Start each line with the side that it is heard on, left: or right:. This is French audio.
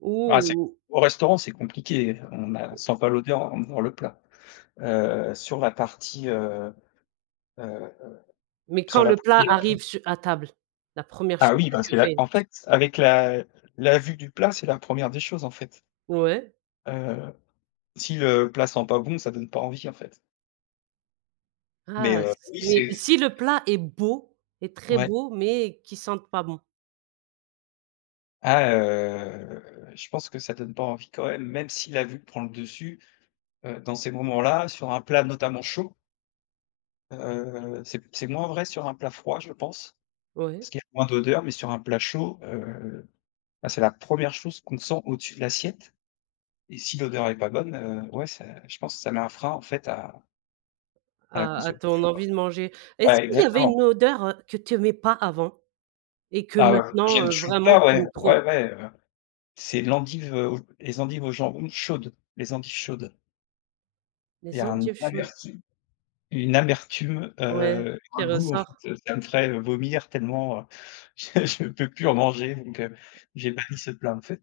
right: Ou
left: Ah c'est com
right: ou
left: au restaurant c'est compliqué, heu, on a sent pas l'odeur avant de voir le plat. Heu, sur la partie, heu, heu,
right: Mais,
left: sur
right: quand
left: la
right: le plat
left: partie la pri
right: arrive su à table, la 1re
left: Ah
right: chose
left: oui,
right: que
left: parce
right: tu
left: que là,
right: fais?
left: en
right: Tu
left: fait, avec la la vue du plat, c'est la 1re des choses, en fait.
right: Ouais.
left: Heu, si le plat sent pas bon, ça donne pas envie, en fait.
right: Ah!
left: Mais,
right: Ç
left: heu,
right: ç
left: oui,
right: mais
left: c'est
right: si le plat est beau, est très
left: Ouais.
right: beau, mais, qu'il sente pas bon?
left: Ah, heu, je pense que ça donne pas envie, quand même. Même si la vue prend le dessus, heu, dans ces moments-là, sur un plat notamment chaud heu, c'est p c'est moins vrai sur un plat froid je pense,
right: Ouais.
left: parce qu'il y a moins d'odeur, mais sur un plat chaud, heu, bah, c'est la 1re chose qu'on sent au-dessus de l'assiette et si l'odeur est pas bonne, heu, ouais c'est je pense, ça met un frein en fait à à la
right: À à ton
left: consommation, quoi.
right: envie de manger. Est-ce
left: Ouais,
right: qu'il y avait
left: exactement.
right: une odeur, heu, que tu aimais pas avant et que
left: Ah bah, heu, heu
right: maintenant,
left: j'aime
right: heu,
left: toujours
right: vraiment
left: pas,
right: tu
left: ouais,
right: aimes trop?
left: ouais, ouais, heu, c'est l'endive au les endives au jambon, chaudes, les endives chaudes. Il y
right: Les
left: a un
right: endives chaudes.
left: amertume une amertume,
right: Ouais,
left: heu,
right: qui
left: un goût en
right: ressort?
left: fait, ça me ferait, heu, vomir tellement, heu, je je peux plus en manger, donc, heu, j'ai banni ce plat en fait.